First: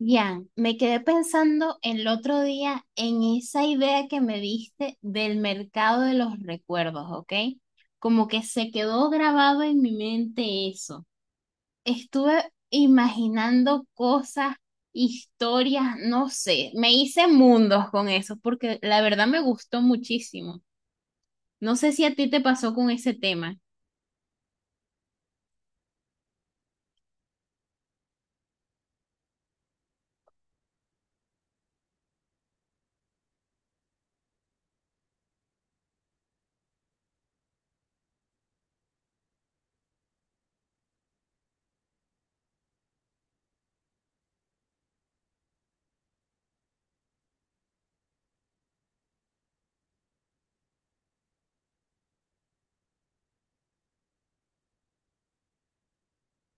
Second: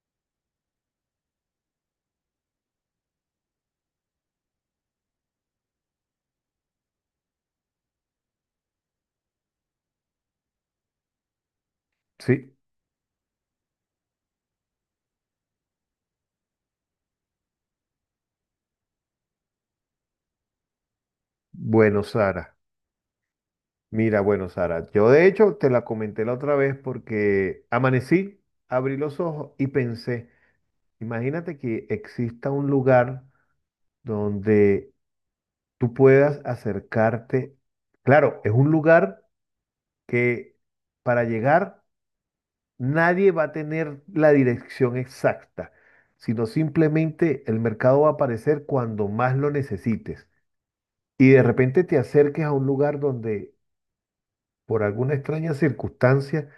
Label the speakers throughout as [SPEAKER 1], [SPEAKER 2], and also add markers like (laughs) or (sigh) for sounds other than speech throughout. [SPEAKER 1] Ya, me quedé pensando el otro día en esa idea que me diste del mercado de los recuerdos, ¿ok? Como que se quedó grabado en mi mente eso. Estuve
[SPEAKER 2] Sí,
[SPEAKER 1] imaginando cosas, historias, no sé, me hice mundos con eso porque la verdad me gustó muchísimo. No sé
[SPEAKER 2] bueno,
[SPEAKER 1] si a ti te
[SPEAKER 2] Sara.
[SPEAKER 1] pasó con ese tema.
[SPEAKER 2] Mira, bueno, Sara. Yo de hecho te la comenté la otra vez porque amanecí, abrí los ojos y pensé, imagínate que exista un lugar donde tú puedas acercarte. Claro, es un lugar que para llegar nadie va a tener la dirección exacta, sino simplemente el mercado va a aparecer cuando más lo necesites. Y de repente te acerques a un lugar donde por alguna extraña circunstancia,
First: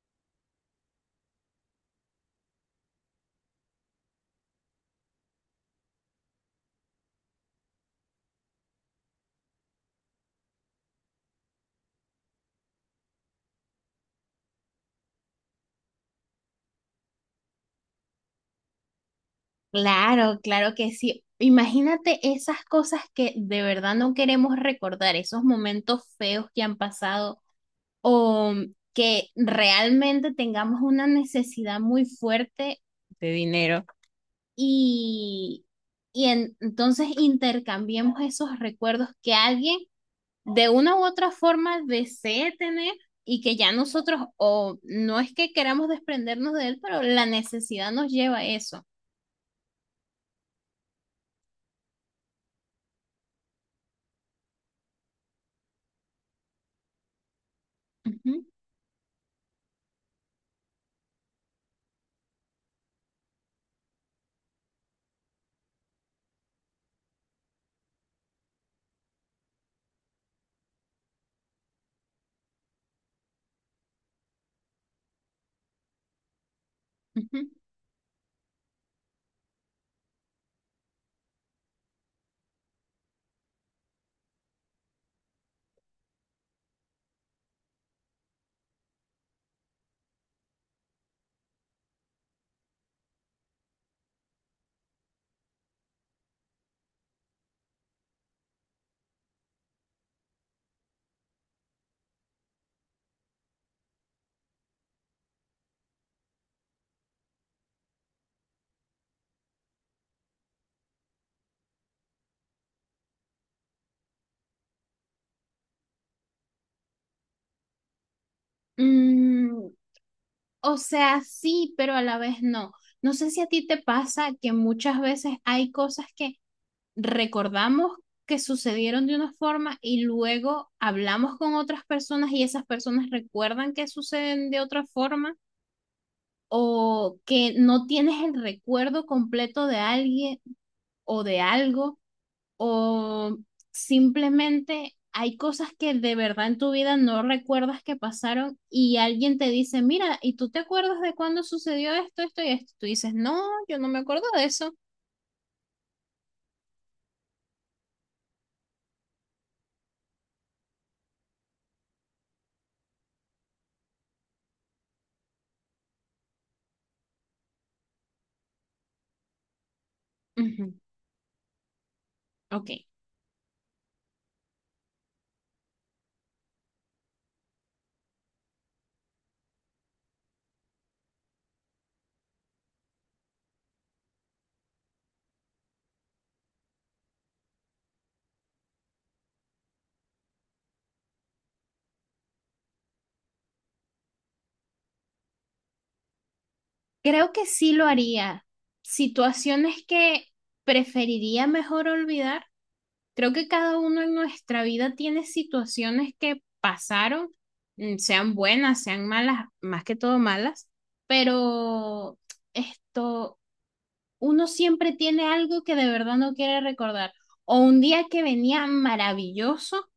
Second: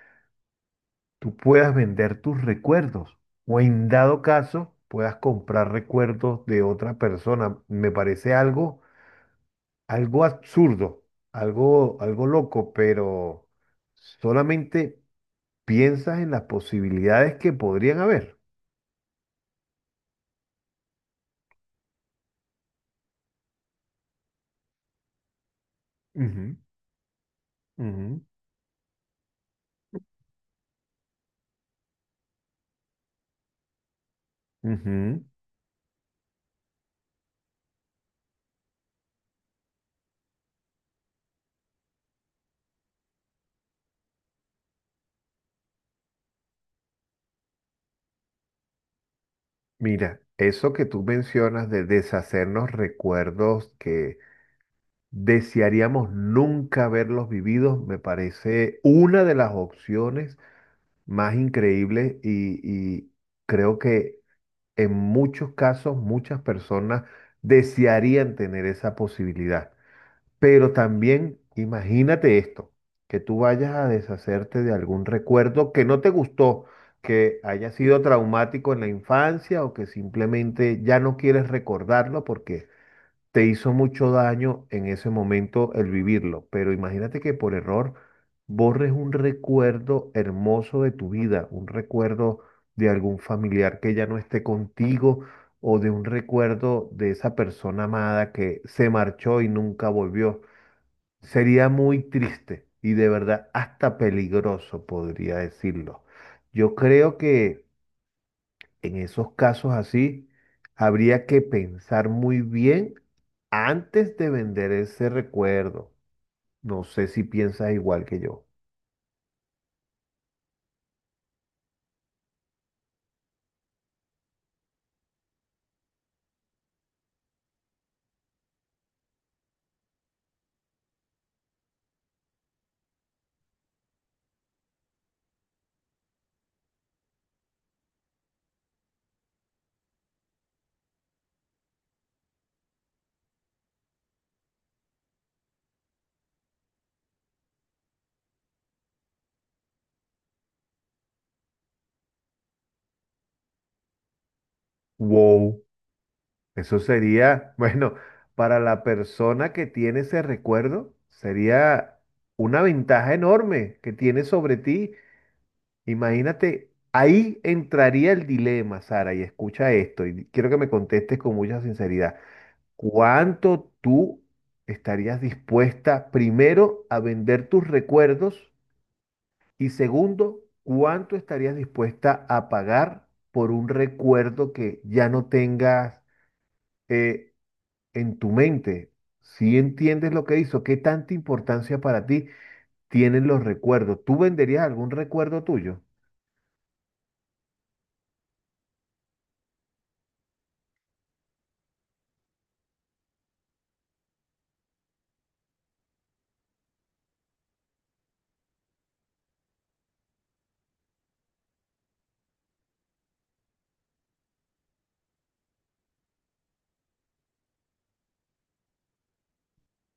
[SPEAKER 2] tú puedas vender tus recuerdos o en dado caso puedas comprar recuerdos de otra persona. Me parece algo absurdo, algo loco, pero solamente piensas en las posibilidades que podrían haber.
[SPEAKER 1] Claro, claro que sí. Imagínate esas cosas que de verdad no queremos recordar, esos momentos feos
[SPEAKER 2] Ujú,
[SPEAKER 1] que han pasado
[SPEAKER 2] ujú.
[SPEAKER 1] o que realmente tengamos una necesidad muy fuerte de dinero
[SPEAKER 2] Ujú.
[SPEAKER 1] y, y entonces intercambiemos esos recuerdos que alguien de una u otra forma desee tener y que ya nosotros o no es que queramos desprendernos de él, pero la necesidad nos lleva a eso.
[SPEAKER 2] Mira, eso que tú mencionas de deshacernos recuerdos que desearíamos nunca haberlos vivido, me
[SPEAKER 1] Ujú,
[SPEAKER 2] parece una de las opciones más increíbles y creo que en muchos casos muchas personas desearían tener esa posibilidad. Pero también imagínate esto, que tú vayas a deshacerte de algún recuerdo que no te gustó, que
[SPEAKER 1] ujú.
[SPEAKER 2] haya sido traumático en la infancia o que simplemente ya no quieres recordarlo porque te hizo mucho daño en ese momento el vivirlo, pero imagínate que por error borres un recuerdo hermoso de tu vida, un recuerdo de algún familiar que ya no esté contigo o de un recuerdo de esa persona amada que se marchó y nunca volvió. Sería muy triste y de verdad hasta peligroso, podría decirlo. Yo creo que... En esos casos así, habría que pensar muy bien antes de vender ese recuerdo. No sé si piensas igual que yo.
[SPEAKER 1] Mm, o sea, sí, pero a la vez no. No sé si a ti te pasa que muchas veces hay cosas que recordamos que sucedieron de una forma y luego hablamos con otras personas y esas personas recuerdan que suceden de otra forma o que no tienes el recuerdo completo de alguien o de algo o simplemente hay cosas que de verdad en tu vida no recuerdas que pasaron y alguien te dice, mira, ¿y tú te acuerdas de cuándo sucedió esto, esto y esto? Tú dices, no, yo no me acuerdo de eso.
[SPEAKER 2] Wow, eso sería, (laughs) bueno, para la persona que tiene ese recuerdo, sería una ventaja enorme que tiene sobre ti. Imagínate, ahí entraría el dilema, Sara, y escucha esto, y quiero que
[SPEAKER 1] Ujú.
[SPEAKER 2] me contestes con mucha sinceridad.
[SPEAKER 1] Ok,
[SPEAKER 2] ¿Cuánto tú estarías dispuesta, primero, a vender tus recuerdos? Y segundo, ¿cuánto estarías dispuesta a pagar por un recuerdo que ya no tengas eh, en tu mente? Si entiendes lo que hizo, ¿qué tanta importancia para ti tienen los recuerdos? ¿Tú venderías algún recuerdo tuyo?
[SPEAKER 1] creo que sí lo haría. Situaciones que preferiría mejor olvidar. Creo que cada uno en nuestra vida tiene situaciones que pasaron, sean buenas, sean malas, más que todo malas, pero esto uno siempre tiene algo que de verdad no quiere recordar. O un día que venía maravilloso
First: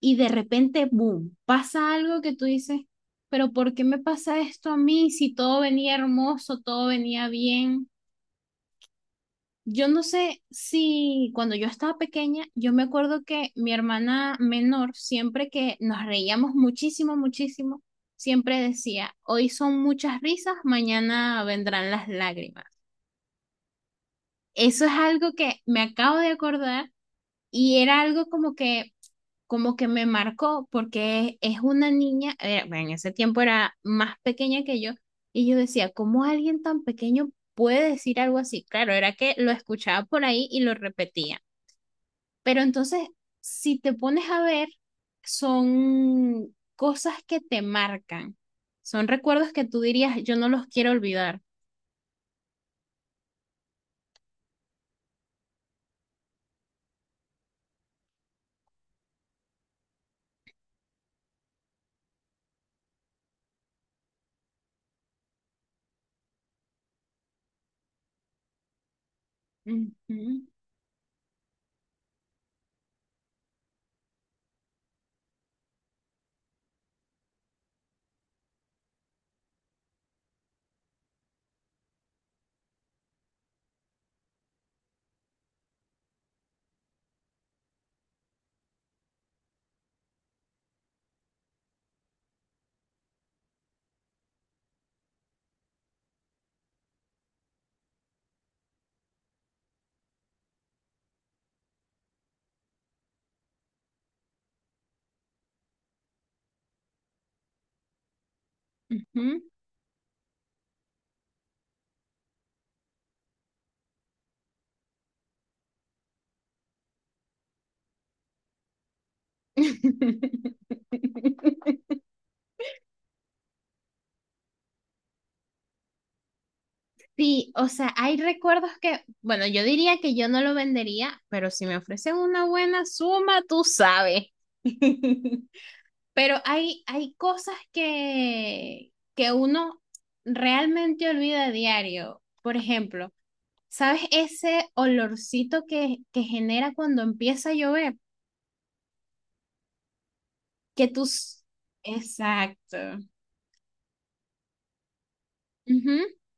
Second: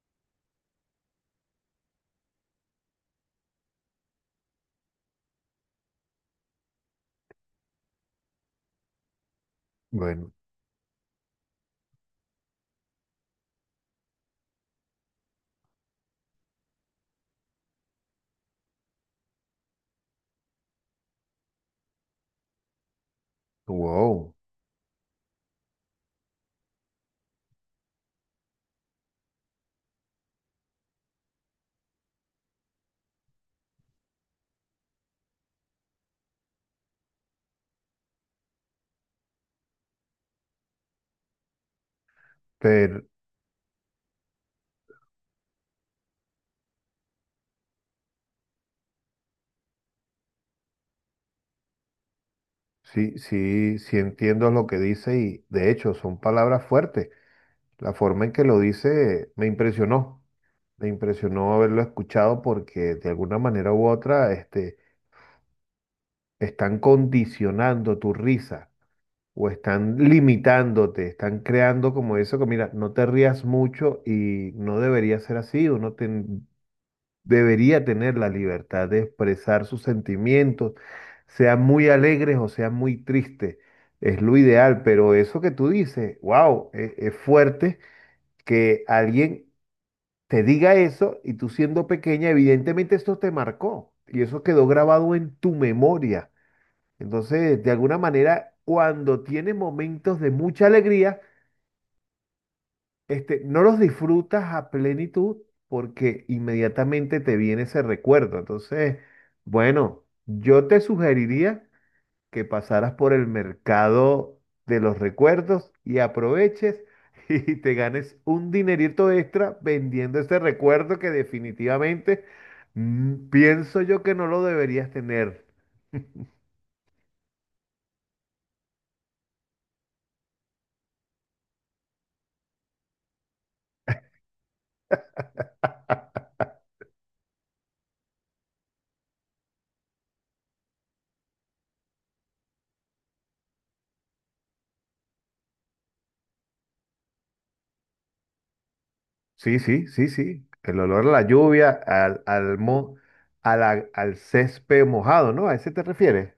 [SPEAKER 1] y de repente, boom, pasa algo que tú dices, pero ¿por qué me pasa esto a mí si todo venía hermoso, todo venía bien? Yo no
[SPEAKER 2] Bueno,
[SPEAKER 1] sé si cuando yo estaba pequeña, yo me acuerdo que mi hermana menor, siempre que nos reíamos muchísimo, muchísimo, siempre decía, hoy son muchas risas, mañana vendrán las lágrimas.
[SPEAKER 2] wow,
[SPEAKER 1] Eso es algo que me acabo de acordar. Y era algo como que me marcó porque es una niña, bueno, en ese tiempo era más pequeña que yo, y yo decía, ¿cómo alguien tan pequeño puede decir algo así? Claro, era que lo escuchaba por ahí y lo repetía. Pero
[SPEAKER 2] pero
[SPEAKER 1] entonces, si te pones a ver, son cosas que te marcan, son recuerdos que tú dirías, yo no los quiero olvidar.
[SPEAKER 2] sí, sí, sí entiendo lo que dice y de hecho son palabras fuertes. La forma en que lo dice me impresionó haberlo escuchado porque de alguna manera u otra están condicionando tu risa o están
[SPEAKER 1] Ujú,
[SPEAKER 2] limitándote, están creando como eso que mira, no te rías mucho y no debería ser así, debería tener la libertad de expresar sus sentimientos, sean muy alegres o sean muy tristes, es lo ideal, pero eso que tú dices, wow, es fuerte que alguien te diga eso y tú siendo pequeña, evidentemente esto te marcó y eso quedó grabado en tu memoria. Entonces, de alguna manera, cuando tienes momentos de mucha alegría, no los disfrutas a plenitud porque inmediatamente te viene ese recuerdo. Entonces,
[SPEAKER 1] ujú.
[SPEAKER 2] bueno, yo te sugeriría que pasaras por el mercado de los recuerdos y aproveches (laughs) y te ganes un dinerito extra vendiendo ese recuerdo que
[SPEAKER 1] (laughs)
[SPEAKER 2] definitivamente, pienso yo que no lo deberías tener.
[SPEAKER 1] Sí, o sea, hay recuerdos que, bueno, yo diría que yo no lo vendería, pero si me ofrecen una buena suma, tú sabes. (laughs)
[SPEAKER 2] (laughs)
[SPEAKER 1] Pero hay cosas que uno realmente olvida a diario. Por ejemplo, ¿sabes ese olorcito que genera cuando empieza a llover?
[SPEAKER 2] Sí, sí, sí, sí. El
[SPEAKER 1] Que
[SPEAKER 2] olor a la
[SPEAKER 1] tus...
[SPEAKER 2] lluvia, al, al,
[SPEAKER 1] Exacto.
[SPEAKER 2] mo- a la- al césped mojado, ¿no? ¿A ese te
[SPEAKER 1] Ujú.
[SPEAKER 2] refieres?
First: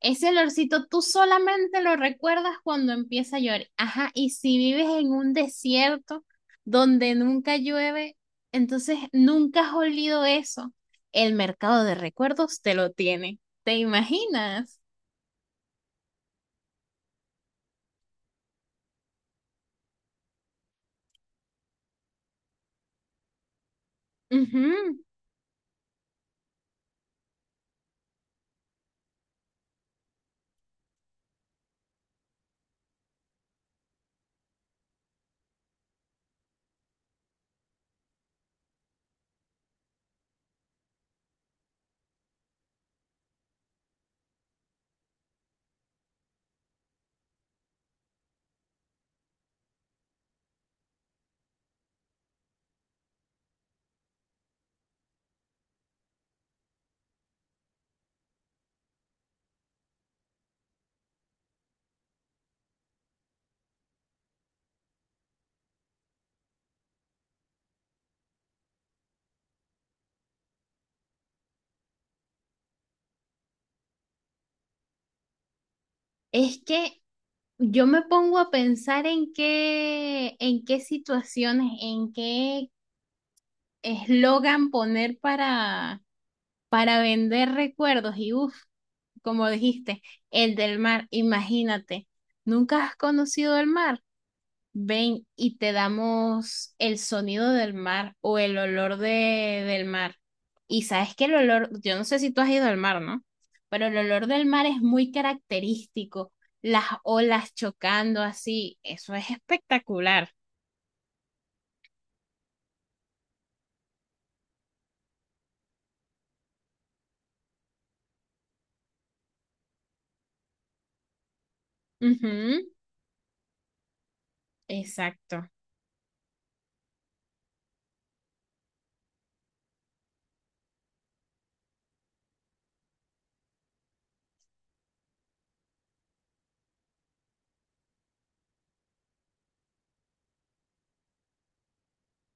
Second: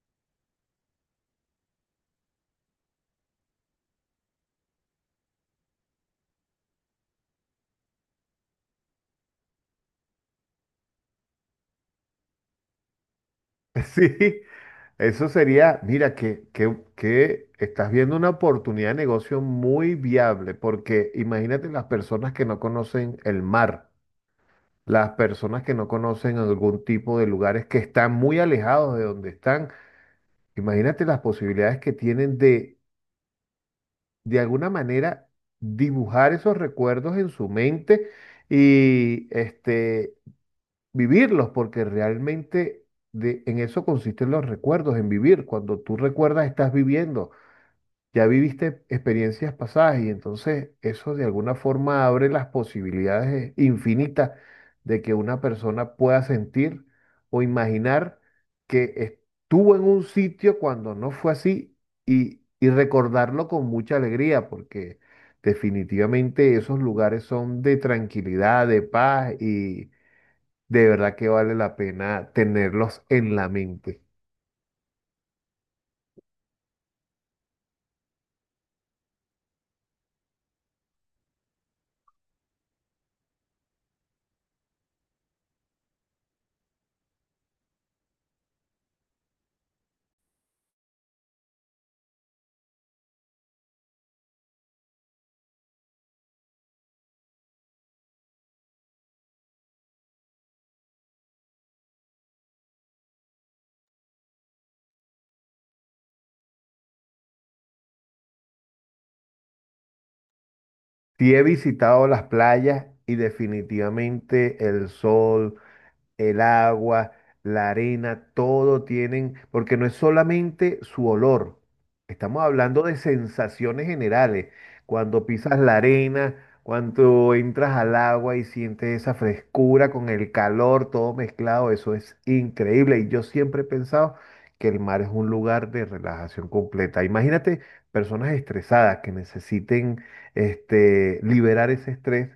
[SPEAKER 1] Ese olorcito tú solamente lo recuerdas cuando empieza a llover. Ajá, y si vives en un desierto donde nunca llueve, entonces nunca has olido eso. El mercado de recuerdos te lo tiene. ¿Te
[SPEAKER 2] (laughs) Sí,
[SPEAKER 1] imaginas?
[SPEAKER 2] eso sería, mira, que estás viendo una oportunidad de negocio muy viable, porque imagínate las personas que no conocen el mar,
[SPEAKER 1] Ujú.
[SPEAKER 2] las personas que no conocen algún tipo de lugares que están muy alejados de donde están. Imagínate las posibilidades que tienen de alguna manera, dibujar esos recuerdos en su mente y vivirlos, porque realmente en eso consisten los recuerdos, en vivir. Cuando tú recuerdas, estás viviendo. Ya viviste experiencias pasadas y entonces eso de alguna forma abre las posibilidades infinitas de que una persona pueda sentir o imaginar que estuvo en un sitio cuando no fue así y recordarlo con mucha alegría porque definitivamente esos lugares son de tranquilidad, de paz y de verdad que vale la pena tenerlos en la mente.
[SPEAKER 1] Es que yo me pongo a pensar en qué situaciones, en qué eslogan poner para vender recuerdos y uff. Como dijiste, el del mar, imagínate, ¿nunca has conocido el mar? Ven y te damos el sonido del mar o el olor del mar. Y sabes que el olor, yo no sé si tú has ido al mar, ¿no? Pero el olor del mar es muy característico, las olas chocando así, eso es espectacular.
[SPEAKER 2] Sí he visitado las playas y definitivamente el sol, el agua, la arena, todo tienen, porque no es solamente su olor, estamos
[SPEAKER 1] Ujú,
[SPEAKER 2] hablando de sensaciones generales. Cuando
[SPEAKER 1] exacto,
[SPEAKER 2] pisas la arena, cuando entras al agua y sientes esa frescura con el calor, todo mezclado, eso es increíble. Y yo siempre he pensado que el mar es un lugar de relajación completa. Imagínate personas estresadas que necesiten liberar ese estrés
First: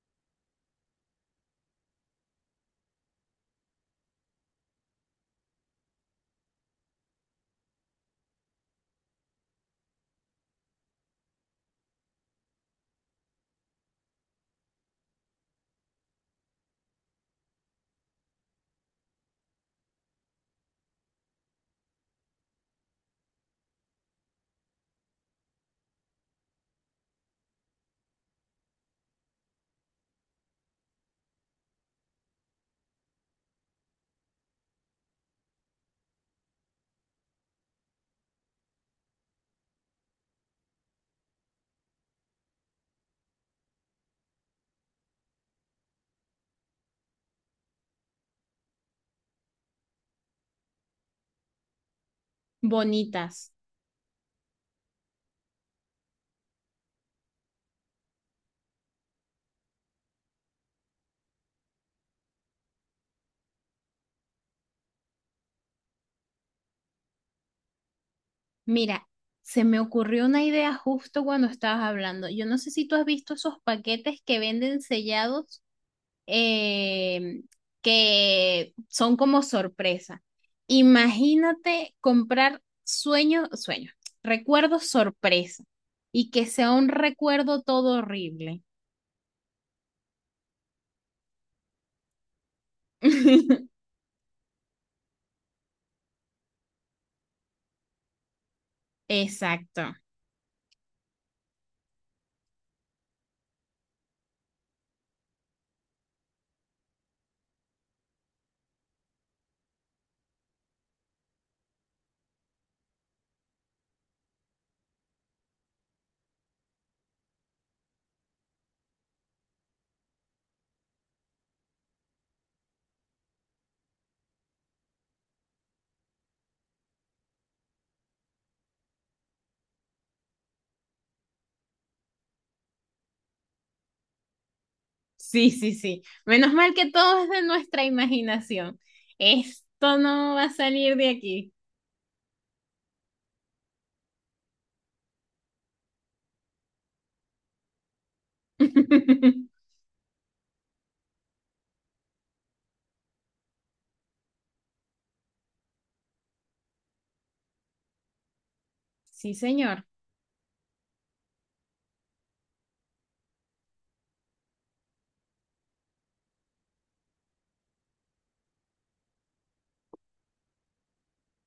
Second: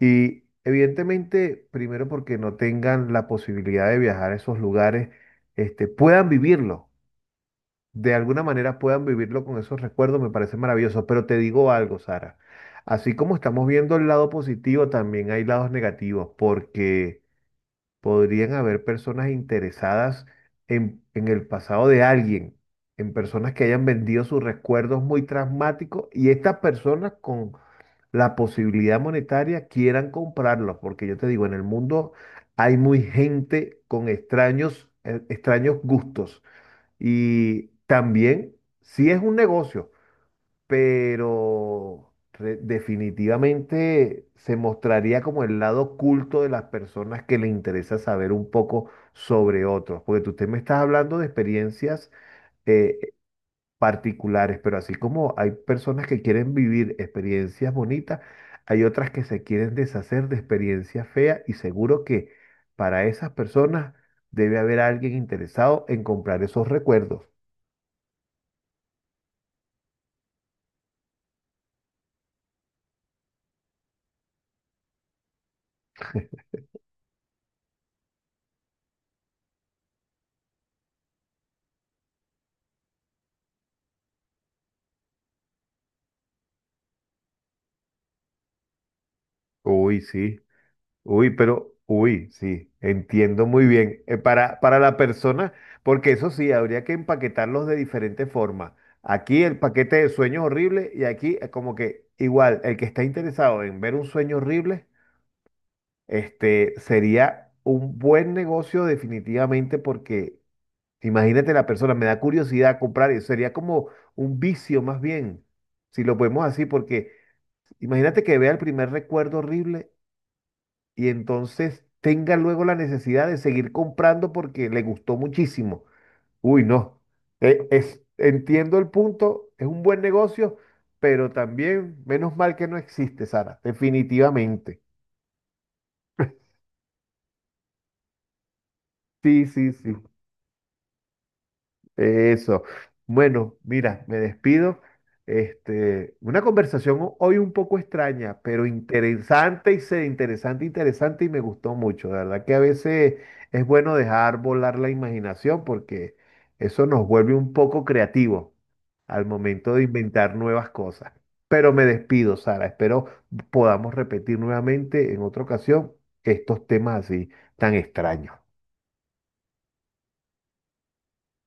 [SPEAKER 2] y evidentemente, primero porque no tengan la posibilidad de viajar a esos lugares, puedan vivirlo, de alguna manera puedan vivirlo con esos recuerdos, me parece maravilloso. Pero te digo algo, Sara, así como estamos viendo el lado positivo, también hay lados negativos, porque podrían haber personas interesadas en el pasado de alguien, en personas que hayan vendido sus recuerdos muy traumáticos y estas personas con la posibilidad monetaria quieran comprarlos, porque yo te digo, en el mundo hay muy gente con extraños gustos y también sí es un negocio, pero definitivamente se mostraría como el lado oculto de las personas que le interesa saber un poco sobre otros, porque usted me estás hablando de experiencias. eh,
[SPEAKER 1] bonitas.
[SPEAKER 2] Particulares, pero así como hay personas que quieren vivir experiencias bonitas, hay otras que se quieren deshacer de experiencias feas y seguro que para esas personas debe haber alguien interesado en comprar esos recuerdos.
[SPEAKER 1] Mira, se me ocurrió una idea justo cuando estabas hablando. Yo no sé si tú has visto esos paquetes que venden sellados, eh, que son como sorpresa. Imagínate comprar sueños, recuerdos sorpresa y que sea un recuerdo todo horrible.
[SPEAKER 2] Uy, sí, uy, pero, uy, sí, entiendo muy
[SPEAKER 1] (laughs)
[SPEAKER 2] bien. Para, la persona, porque eso sí, habría que empaquetarlos de diferentes formas. Aquí el paquete
[SPEAKER 1] Exacto.
[SPEAKER 2] de sueños horribles y aquí como que igual, el que está interesado en ver un sueño horrible. Este sería un buen negocio definitivamente porque imagínate la persona, me da curiosidad comprar eso, sería como un vicio más bien, si lo podemos así, porque imagínate que vea el primer recuerdo horrible y entonces tenga luego la necesidad de seguir comprando porque le gustó muchísimo. Uy, no, entiendo el punto, es un buen negocio, pero también menos mal que no existe, Sara, definitivamente.
[SPEAKER 1] Sí, sí, sí. Menos mal que todo es de nuestra imaginación.
[SPEAKER 2] Sí, sí, sí.
[SPEAKER 1] Esto no va a salir de aquí.
[SPEAKER 2] Eso. Bueno, mira, me despido. Una conversación hoy un poco extraña, pero
[SPEAKER 1] (laughs)
[SPEAKER 2] interesante y interesante y me gustó mucho. La verdad que a veces es bueno dejar volar la imaginación porque eso nos vuelve un poco creativos al
[SPEAKER 1] Sí,
[SPEAKER 2] momento
[SPEAKER 1] señor.
[SPEAKER 2] de inventar nuevas cosas. Pero me despido, Sara. Espero podamos repetir nuevamente en otra ocasión estos temas así tan extraños.